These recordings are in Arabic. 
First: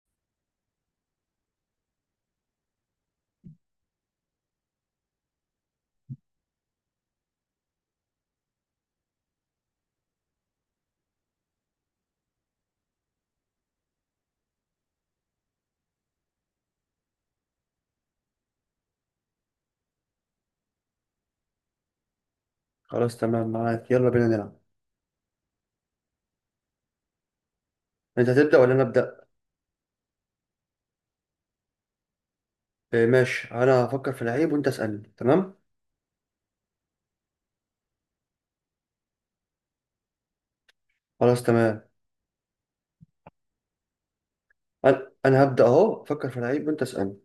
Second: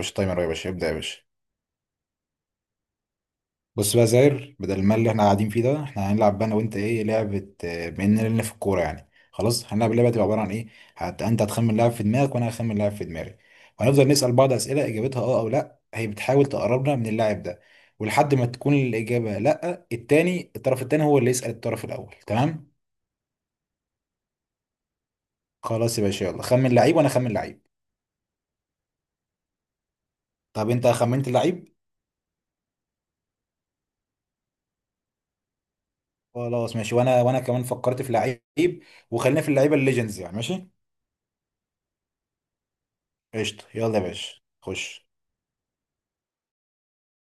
مش تايمر يا باشا، ابدأ يا باشا. بص بقى يا زاير، بدل المال اللي احنا قاعدين فيه ده احنا هنلعب بقى انا وانت ايه لعبة، بما اننا لنا في الكورة يعني. خلاص هنلعب اللعبة، تبقى عبارة عن ايه؟ انت هتخمن لاعب في دماغك وانا هخمن لاعب في دماغي. وهنفضل نسأل بعض أسئلة اجابتها اه او لا، هي بتحاول تقربنا من اللاعب ده. ولحد ما تكون الإجابة لا، التاني الطرف التاني هو اللي يسأل الطرف الأول، تمام؟ خلاص، تمام معاك. يلا بينا نلعب. خلاص يا باشا، يلا خمن لعيب وانا خمن لعيب. انت هتبدأ ولا انا ابدأ؟ طب انت خمنت لعيب؟ آه، ماشي. انا هفكر في لعيب وانت اسألني. تمام، خلاص ماشي، وانا كمان فكرت في لعيب. وخلينا في اللعيبة الليجندز يعني. ماشي. خلاص تمام. قشطة، يلا يا باشا خش. انا هبدأ اهو. افكر في لعيب وانت اسألني.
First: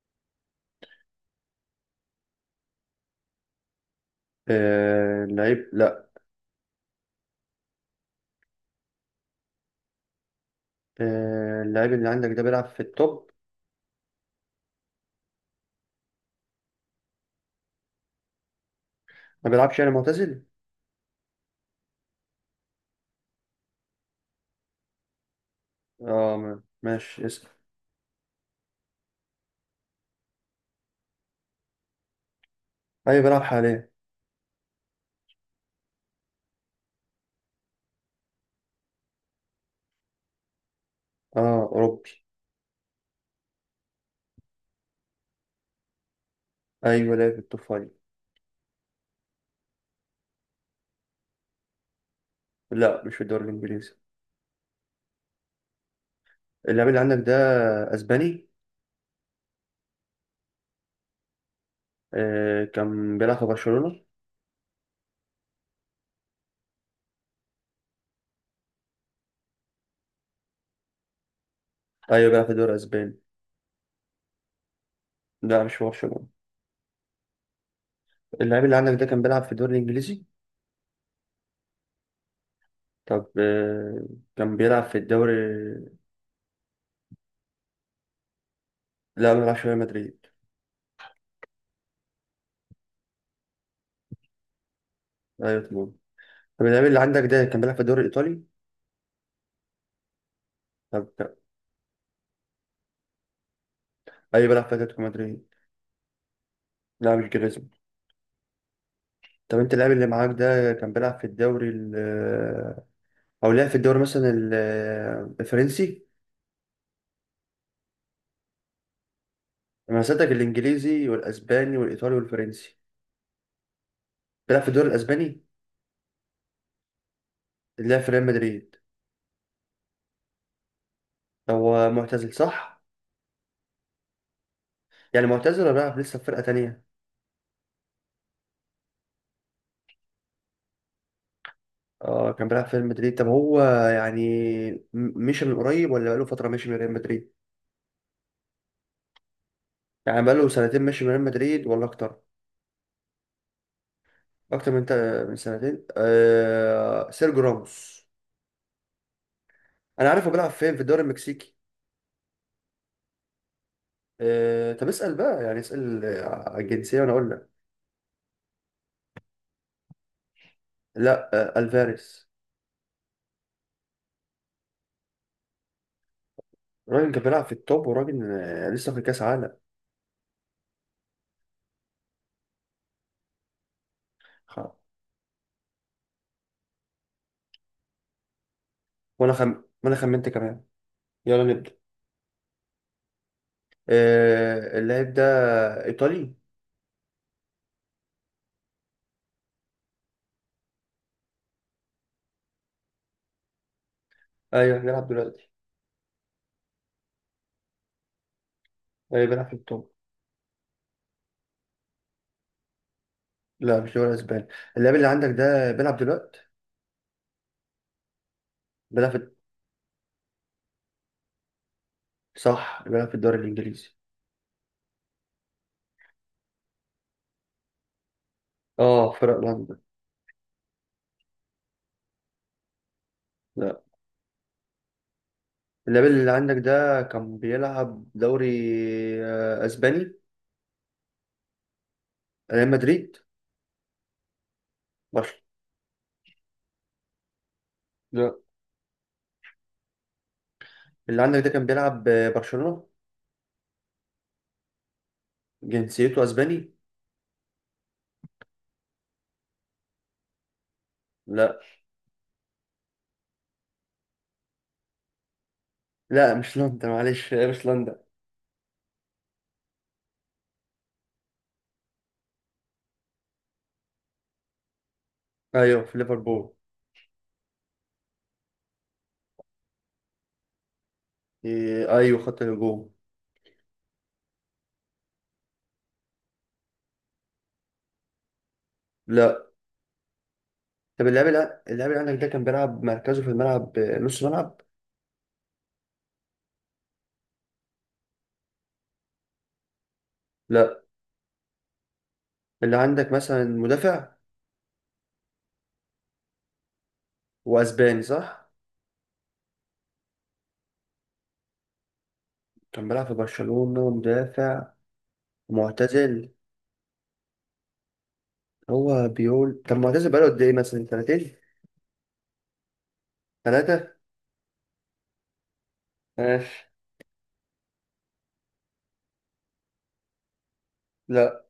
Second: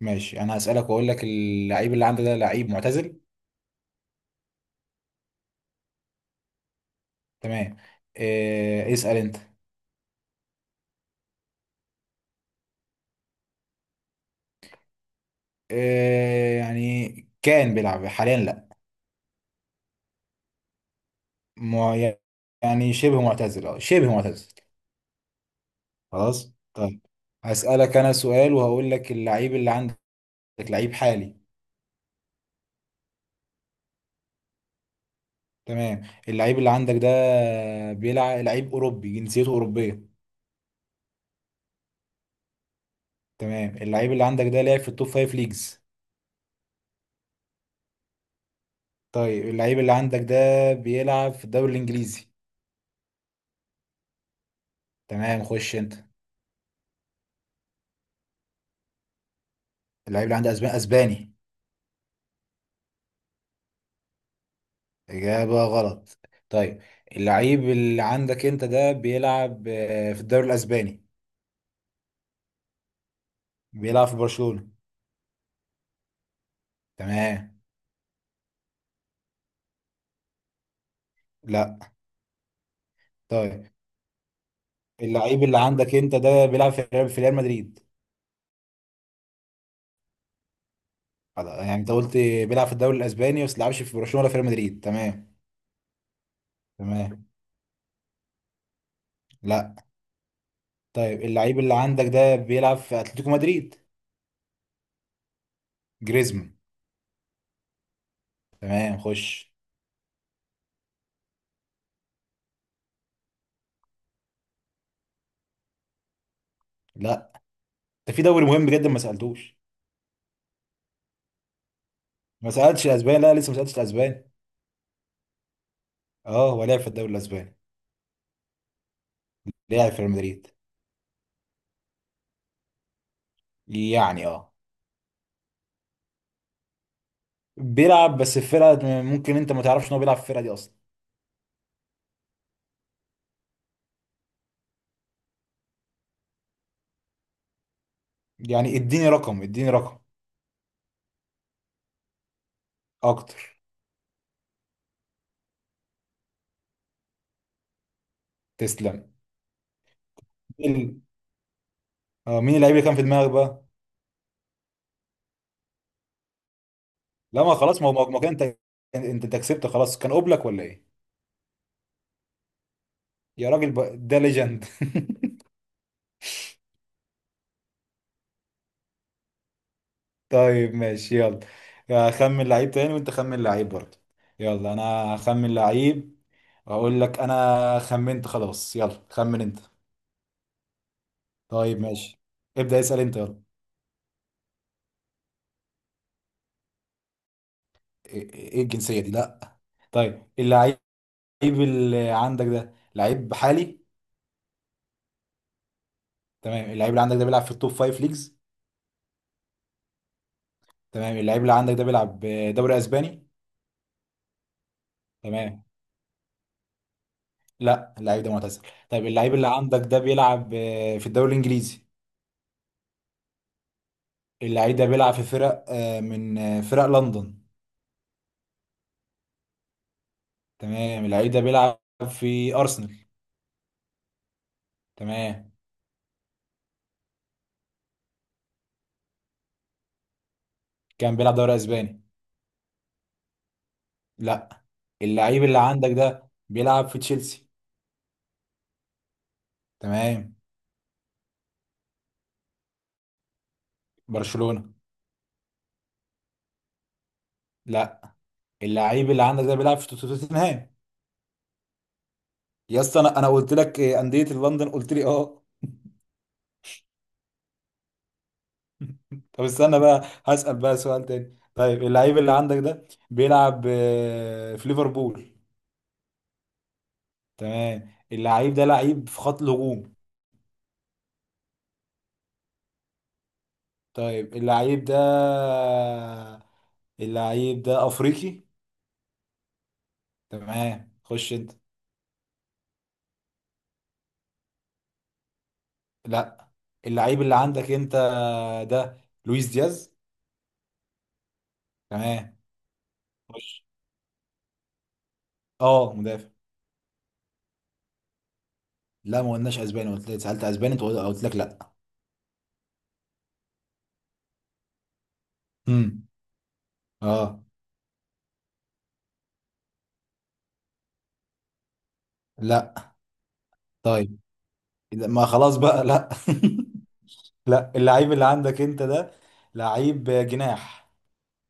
ماشي، انا هسألك واقول لك اللعيب اللي عندك ده لعيب معتزل؟ اللعيب لا. تمام. إيه، اسأل انت. اللعيب اللي عندك ده بيلعب في التوب؟ إيه يعني؟ كان بيلعب حاليا، لا؟ ما بيلعبش، يعني معتزل. مع- يعني شبه معتزل، اه شبه معتزل. اه، خلاص طيب. ماشي اسأل. هسألك انا سؤال وهقول لك اللعيب اللي عندك لعيب حالي؟ ايوه بيلعب حاليا. تمام. اللعيب اللي عندك ده بيلعب لعيب اوروبي، جنسيته اوروبية؟ اه اوروبي. تمام. اللعيب اللي عندك ده لعب في التوب فايف ليجز؟ ايوه لعب في التوب فايف. طيب، اللعيب اللي عندك ده بيلعب في الدوري الانجليزي؟ لا مش في الدوري الانجليزي. تمام، خش انت. اللعيب اللي عندك ده اسباني. اللعيب اللي عندي اسباني، اسباني. كان بيلعب في برشلونة؟ اجابه غلط. طيب، اللعيب اللي عندك انت ده بيلعب في الدوري الاسباني؟ ايوه بيلعب في الدوري الاسباني. بيلعب في برشلونه؟ لا مش في برشلونة. تمام. اللاعب اللي عندك ده كان بيلعب في الدوري الإنجليزي؟ لا. طب طيب، كان بيلعب في الدوري. اللعيب اللي عندك انت ده بيلعب في ريال مدريد؟ لا ما بيلعبش في ريال مدريد. خلاص، يعني انت قلت بيلعب في الدوري الاسباني بس بيلعبش في برشلونه ولا في ريال مدريد، تمام. أيوة تمام. طب اللاعب اللي عندك تمام. ده كان بيلعب في الدوري الإيطالي؟ لا. طب طيب، لا. اللعيب اللي عندك ده بيلعب في اتلتيكو مدريد؟ أيوة بيلعب في أتلتيكو مدريد. جريزمان؟ لا مش جريزمان. تمام، خش. طب أنت، اللاعب اللي معاك ده كان بيلعب في الدوري ال آه، أو لعب في الدوري مثلا الفرنسي؟ لا، ده في دوري مهم جدا ما سالتوش. أنا سألتك الإنجليزي والأسباني والإيطالي ما والفرنسي. سالتش الاسباني، لا لسه ما سالتش الاسباني. بيلعب في الدوري الأسباني. اه، هو لعب في الدوري الاسباني. اللي لعب في ريال مدريد. لعب في ريال مدريد. هو معتزل صح؟ يعني اه. يعني معتزل ولا بيلعب لسه في فرقة تانية؟ بيلعب بس في فرقه ممكن انت ما تعرفش ان هو بيلعب في الفرقه دي اصلا. اه كان بيلعب في ريال مدريد. طب هو يعني م- مشي من قريب ولا بقاله فترة ماشي من ريال مدريد؟ يعني اديني رقم، اديني رقم. يعني بقاله سنتين ماشي من ريال مدريد ولا أكتر؟ اكتر. أكتر من سنتين؟ آه سيرجيو راموس. تسلم. أنا عارف، هو بيلعب فين مين في ال- الدوري المكسيكي. اه، مين اللعيب اللي كان في دماغك بقى؟ آه طب اسأل بقى، يعني اسأل على الجنسية وأنا أقول لا لك. ما خلاص، ما هو ما كان انت. أنت كسبت خلاص، كان قبلك ولا ايه؟ لا. آه الفاريز. يا راجل بقى، ده ليجند. الراجل كان بيلعب في التوب، وراجل لسه في كأس عالم. طيب ماشي، يلا. اخمن لعيب تاني وانت خمن لعيب برضه. يلا، خ- انا هخمن لعيب واقول لك. انا خمنت خلاص، يلا خمن انت. وأنا خمنت كمان. يلا نبدأ. طيب ماشي. ابدأ اسأل انت، يلا. آه اللاعب ده إيطالي؟ ايه، إيه الجنسية دي، لا. طيب، اللعيب اللي عندك ده لعيب حالي؟ أيوه بيلعب دلوقتي. تمام. اللعيب اللي عندك ده بيلعب في التوب فايف ليجز؟ أيوه بيلعب في التوب. تمام. اللعيب اللي عندك ده بيلعب دوري اسباني؟ لا مش دوري اسباني. اللاعب اللي عندك تمام. ده بيلعب دلوقتي. لا، اللعيب ده معتزل. طيب، بيلعب في اللعيب اللي عندك ده بيلعب في الدوري الانجليزي؟ صح، بيلعب في الدوري الانجليزي. اللعيب ده بيلعب في فرق من فرق لندن؟ اه فرق لندن. تمام. اللعيب ده بيلعب في ارسنال؟ لا. تمام. اللاعب اللي عندك ده كان بيلعب دوري اسباني. كان بيلعب دوري اسباني؟ ريال مدريد. لا. برشلونة. اللعيب اللي عندك ده بيلعب في تشيلسي؟ لا. تمام. اللي عندك ده كان بيلعب برشلونة؟ برشلونة؟ جنسيته اسباني. لا. اللعيب اللي عندك ده بيلعب في توتنهام؟ لا. يا اسطى، انا قلت لك إيه، انديه لندن، قلت لي اه. لا مش لندن، معلش مش لندن. طب استنى بقى، هسأل بقى سؤال تاني. طيب، اللعيب اللي عندك ده بيلعب في ليفربول؟ ايوه في ليفربول. تمام. اللعيب ده لعيب في خط الهجوم؟ إيه، ايوه خط الهجوم. طيب، اللعيب ده، اللعيب ده افريقي؟ لا. تمام، طب خش انت. اللاعب اللي عندك ده كان بيلعب مركزه في الملعب نص ملعب. لا، اللعيب اللي عندك انت ده لويس دياز؟ لا. تمام، اللي عندك مثلا خش. مدافع. اه، مدافع. واسباني صح؟ لا ما قلناش اسباني، قلت لك سالت اسباني، انت قلت لك لا. كان بيلعب في برشلونة ومدافع، امم معتزل. اه. هو بيقول طب معتزل بقاله قد ايه، مثلا سنتين، لا. ثلاثة، طيب، ما خلاص بقى، لا. ماشي. لا، اللعيب اللي عندك انت ده لعيب جناح؟ لا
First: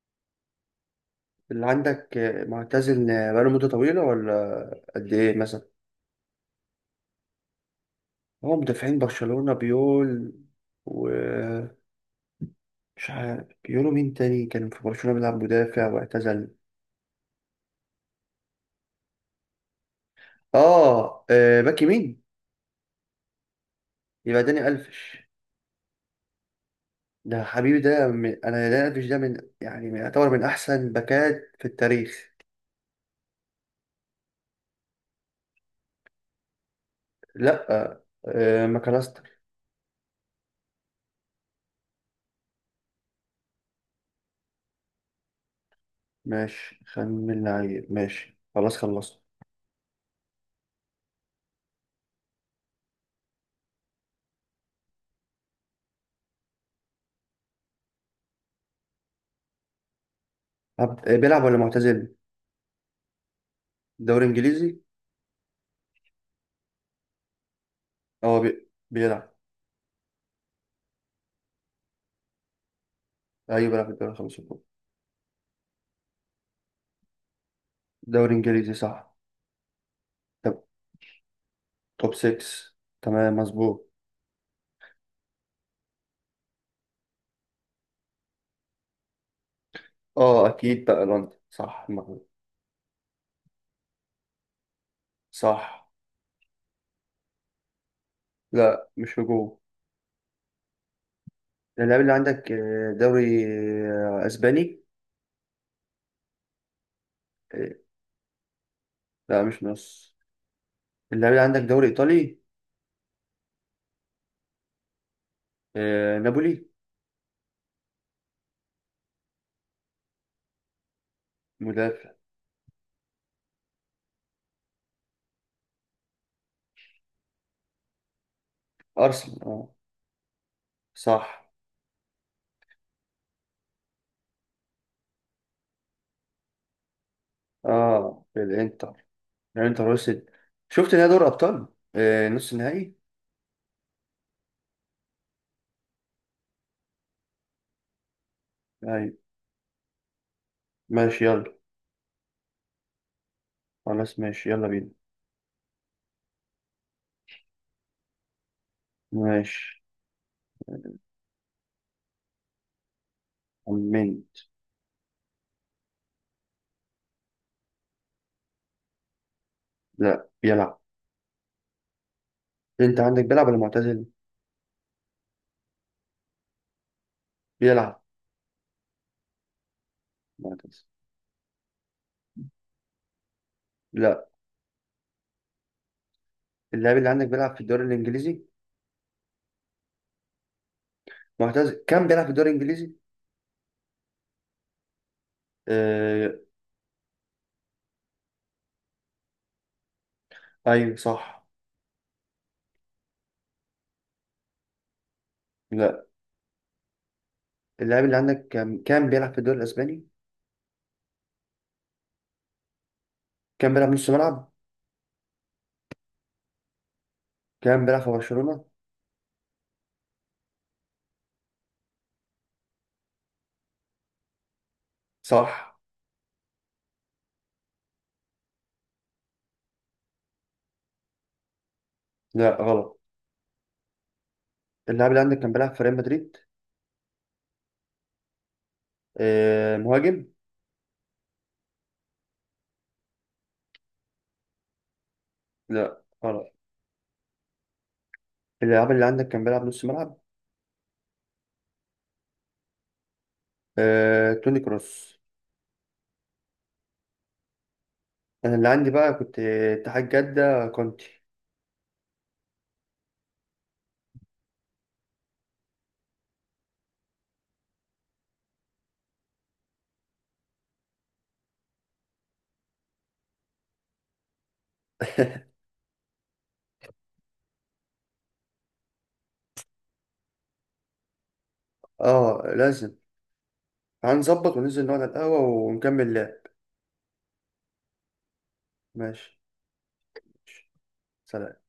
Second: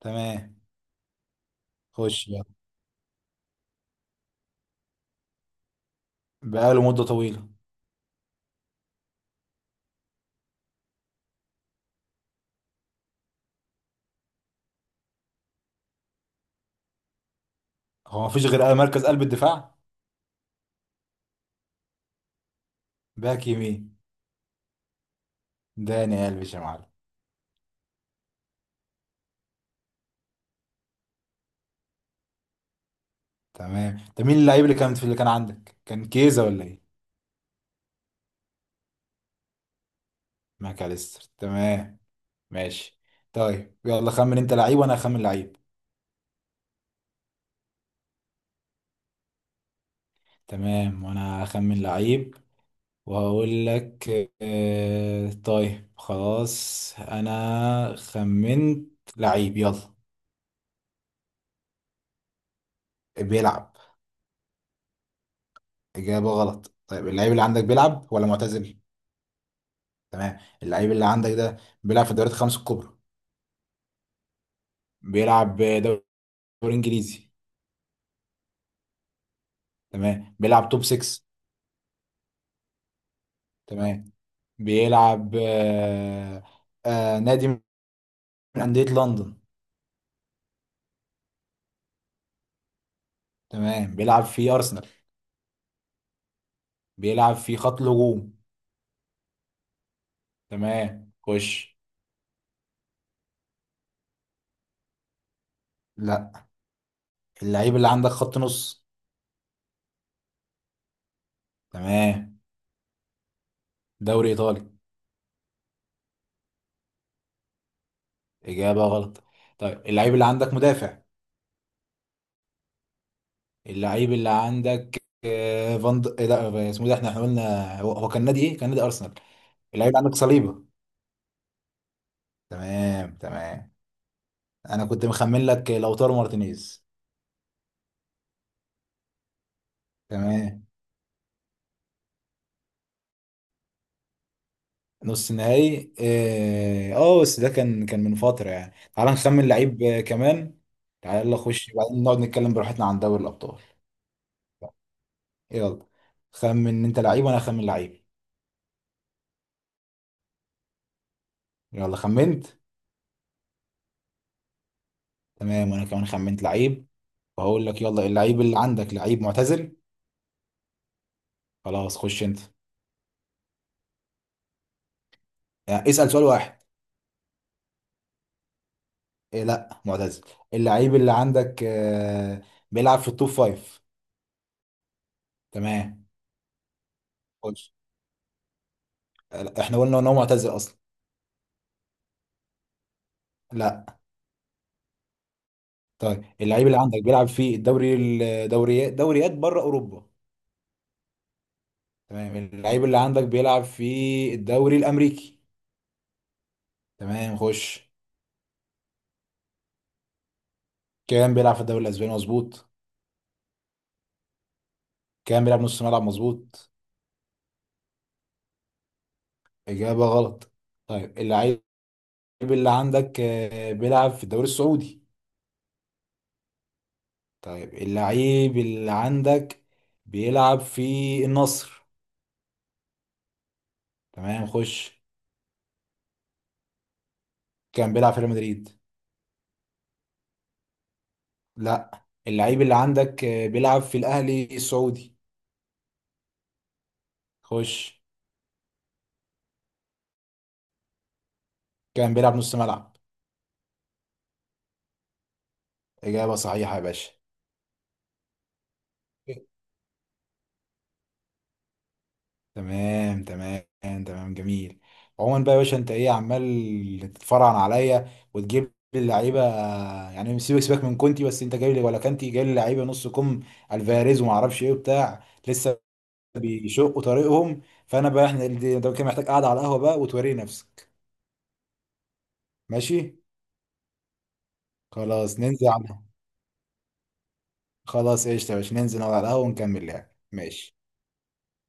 تمام، اللي عندك خش يلا. معتزل، بقاله مدة طويلة ولا قد ايه مثلا؟ بقاله مده طويله. هو مدافعين برشلونة بيقول، ومش عارف بيقولوا مين تاني كان في برشلونة بيلعب مدافع واعتزل. هو ما فيش غير مركز قلب الدفاع. اه باك يمين. باك يمين. يبقى داني ألفش. داني قلبي يا معلم. ده حبيبي، انا داني ألفش ده من يعني من يعتبر من احسن باكات في التاريخ. تمام. طب مين اللعيب اللي كان عندك، كان كيزا ولا ايه؟ لا. آه ماكاليستر. ماكاليستر. تمام، ماشي. طيب، يلا خمن انت لعيب وانا اخمن لعيب. ماشي. خمن لعيب ماشي خلاص خلصت. تمام، وانا اخمن لعيب وهقول لك. طيب خلاص، انا خمنت لعيب، يلا. بيلعب ولا معتزل؟ بيلعب. دوري انجليزي. اجابة غلط. طيب، اللعيب اللي عندك بيلعب ولا اه معتزل؟ بيلعب. تمام. اللعيب اللي عندك ده بيلعب في الدوريات الخمس الكبرى؟ ايوه بيلعب في الدوري الخمسة الكبرى. بيلعب دوري انجليزي؟ دوري انجليزي صح. تمام. طب بيلعب توب 6؟ توب 6. تمام مظبوط. تمام. بيلعب نادي من أندية لندن؟ اه اكيد بقى لندن صح، المغرب. تمام. بيلعب في ارسنال؟ صح. بيلعب في خط الهجوم؟ لا مش هجوم. تمام، خش. اللاعب اللي عندك دوري اسباني. لا، آه، اللعيب اللي عندك خط نص؟ لا مش نص. اللاعب اللي عندك دوري ايطالي. تمام، دوري ايطالي؟ نابولي. اجابه غلط. طيب، اللعيب اللي عندك مدافع؟ مدافع. اللعيب اللي عندك إيه لا اسمه ده، احنا قلنا هو كان نادي ارسنال. ارسنال اه. اللعيب اللي عندك صليبه؟ صح. تمام، تمام. انا كنت مخمن لك لوتارو مارتينيز. اه الانتر. الانتر وصلت. تمام، شفت نهائي دوري ابطال. آه نص النهائي. نص نهائي اه. بس ده كان من فتره يعني. تعال ايوه نخمن لعيب كمان. ماشي تعال يلا، يلا. خش بعدين نقعد نتكلم براحتنا عن دوري الابطال. خلاص ماشي يلا بينا. يلا خمن انت لعيب وانا اخمن لعيب. ماشي. يلا، خمنت. خمنت. تمام، وانا كمان خمنت لعيب وهقول لك. يلا، اللعيب اللي عندك لعيب معتزل؟ لا بيلعب. خلاص، خش انت. انت عندك بيلعب ولا معتزل؟ يعني اسأل سؤال واحد. بيلعب. إيه، لا معتزل. معتزل. اللعيب اللي عندك بيلعب في التوب فايف؟ لا. تمام، اللاعب اللي عندك بيلعب في خش. الدوري الانجليزي؟ لا، احنا قلنا ان هو معتزل اصلا. معتزل كان بيلعب في الدوري الانجليزي. لا. طيب، آه. اللعيب اللي عندك بيلعب في الدوري الدوريات دوريات بره اوروبا؟ ايوه صح. تمام. اللعيب اللي عندك بيلعب في الدوري الامريكي؟ لا. تمام، خش. اللاعب اللي عندك كان بيلعب في الدوري الاسباني. كان بيلعب في الدوري الاسباني، مظبوط. كان بيلعب نص ملعب. كان بيلعب نص ملعب، مظبوط. كان بيلعب في برشلونة. اجابه غلط. طيب، اللعيب اللي عندك بيلعب في الدوري السعودي؟ صح. طيب، اللعيب اللي عندك بيلعب في النصر؟ لا غلط. تمام، خش. اللاعب اللي عندك كان بيلعب في ريال مدريد. كان بيلعب في ريال مدريد. آه مهاجم. لا، اللعيب اللي عندك بيلعب في الاهلي السعودي؟ لا خلاص. خش. اللاعب اللي عندك كان بيلعب نص ملعب. كان بيلعب نص ملعب. توني كروس. اجابه صحيحه يا باشا. انا اللي عندي بقى كنت اتحاد جدة كونتي. تمام، تمام، تمام. جميل. عموما بقى يا باشا، انت ايه عمال تتفرعن عليا وتجيب لي اللعيبه؟ يعني سيبك سيبك من كونتي، بس انت جايب لي ولا كانتي جايب لي لعيبه نص كم، الفاريز وما اعرفش ايه وبتاع لسه بيشقوا طريقهم. فانا بقى، احنا ده كان محتاج قاعده على القهوه بقى وتوري نفسك. اه لازم. ماشي. هنظبط وننزل نقعد على خلاص القهوة ننزل على. ونكمل لعب. خلاص قشطه يا باشا، ننزل نقعد على ماشي. القهوه ونكمل لعب. ماشي. ماشي. سلام.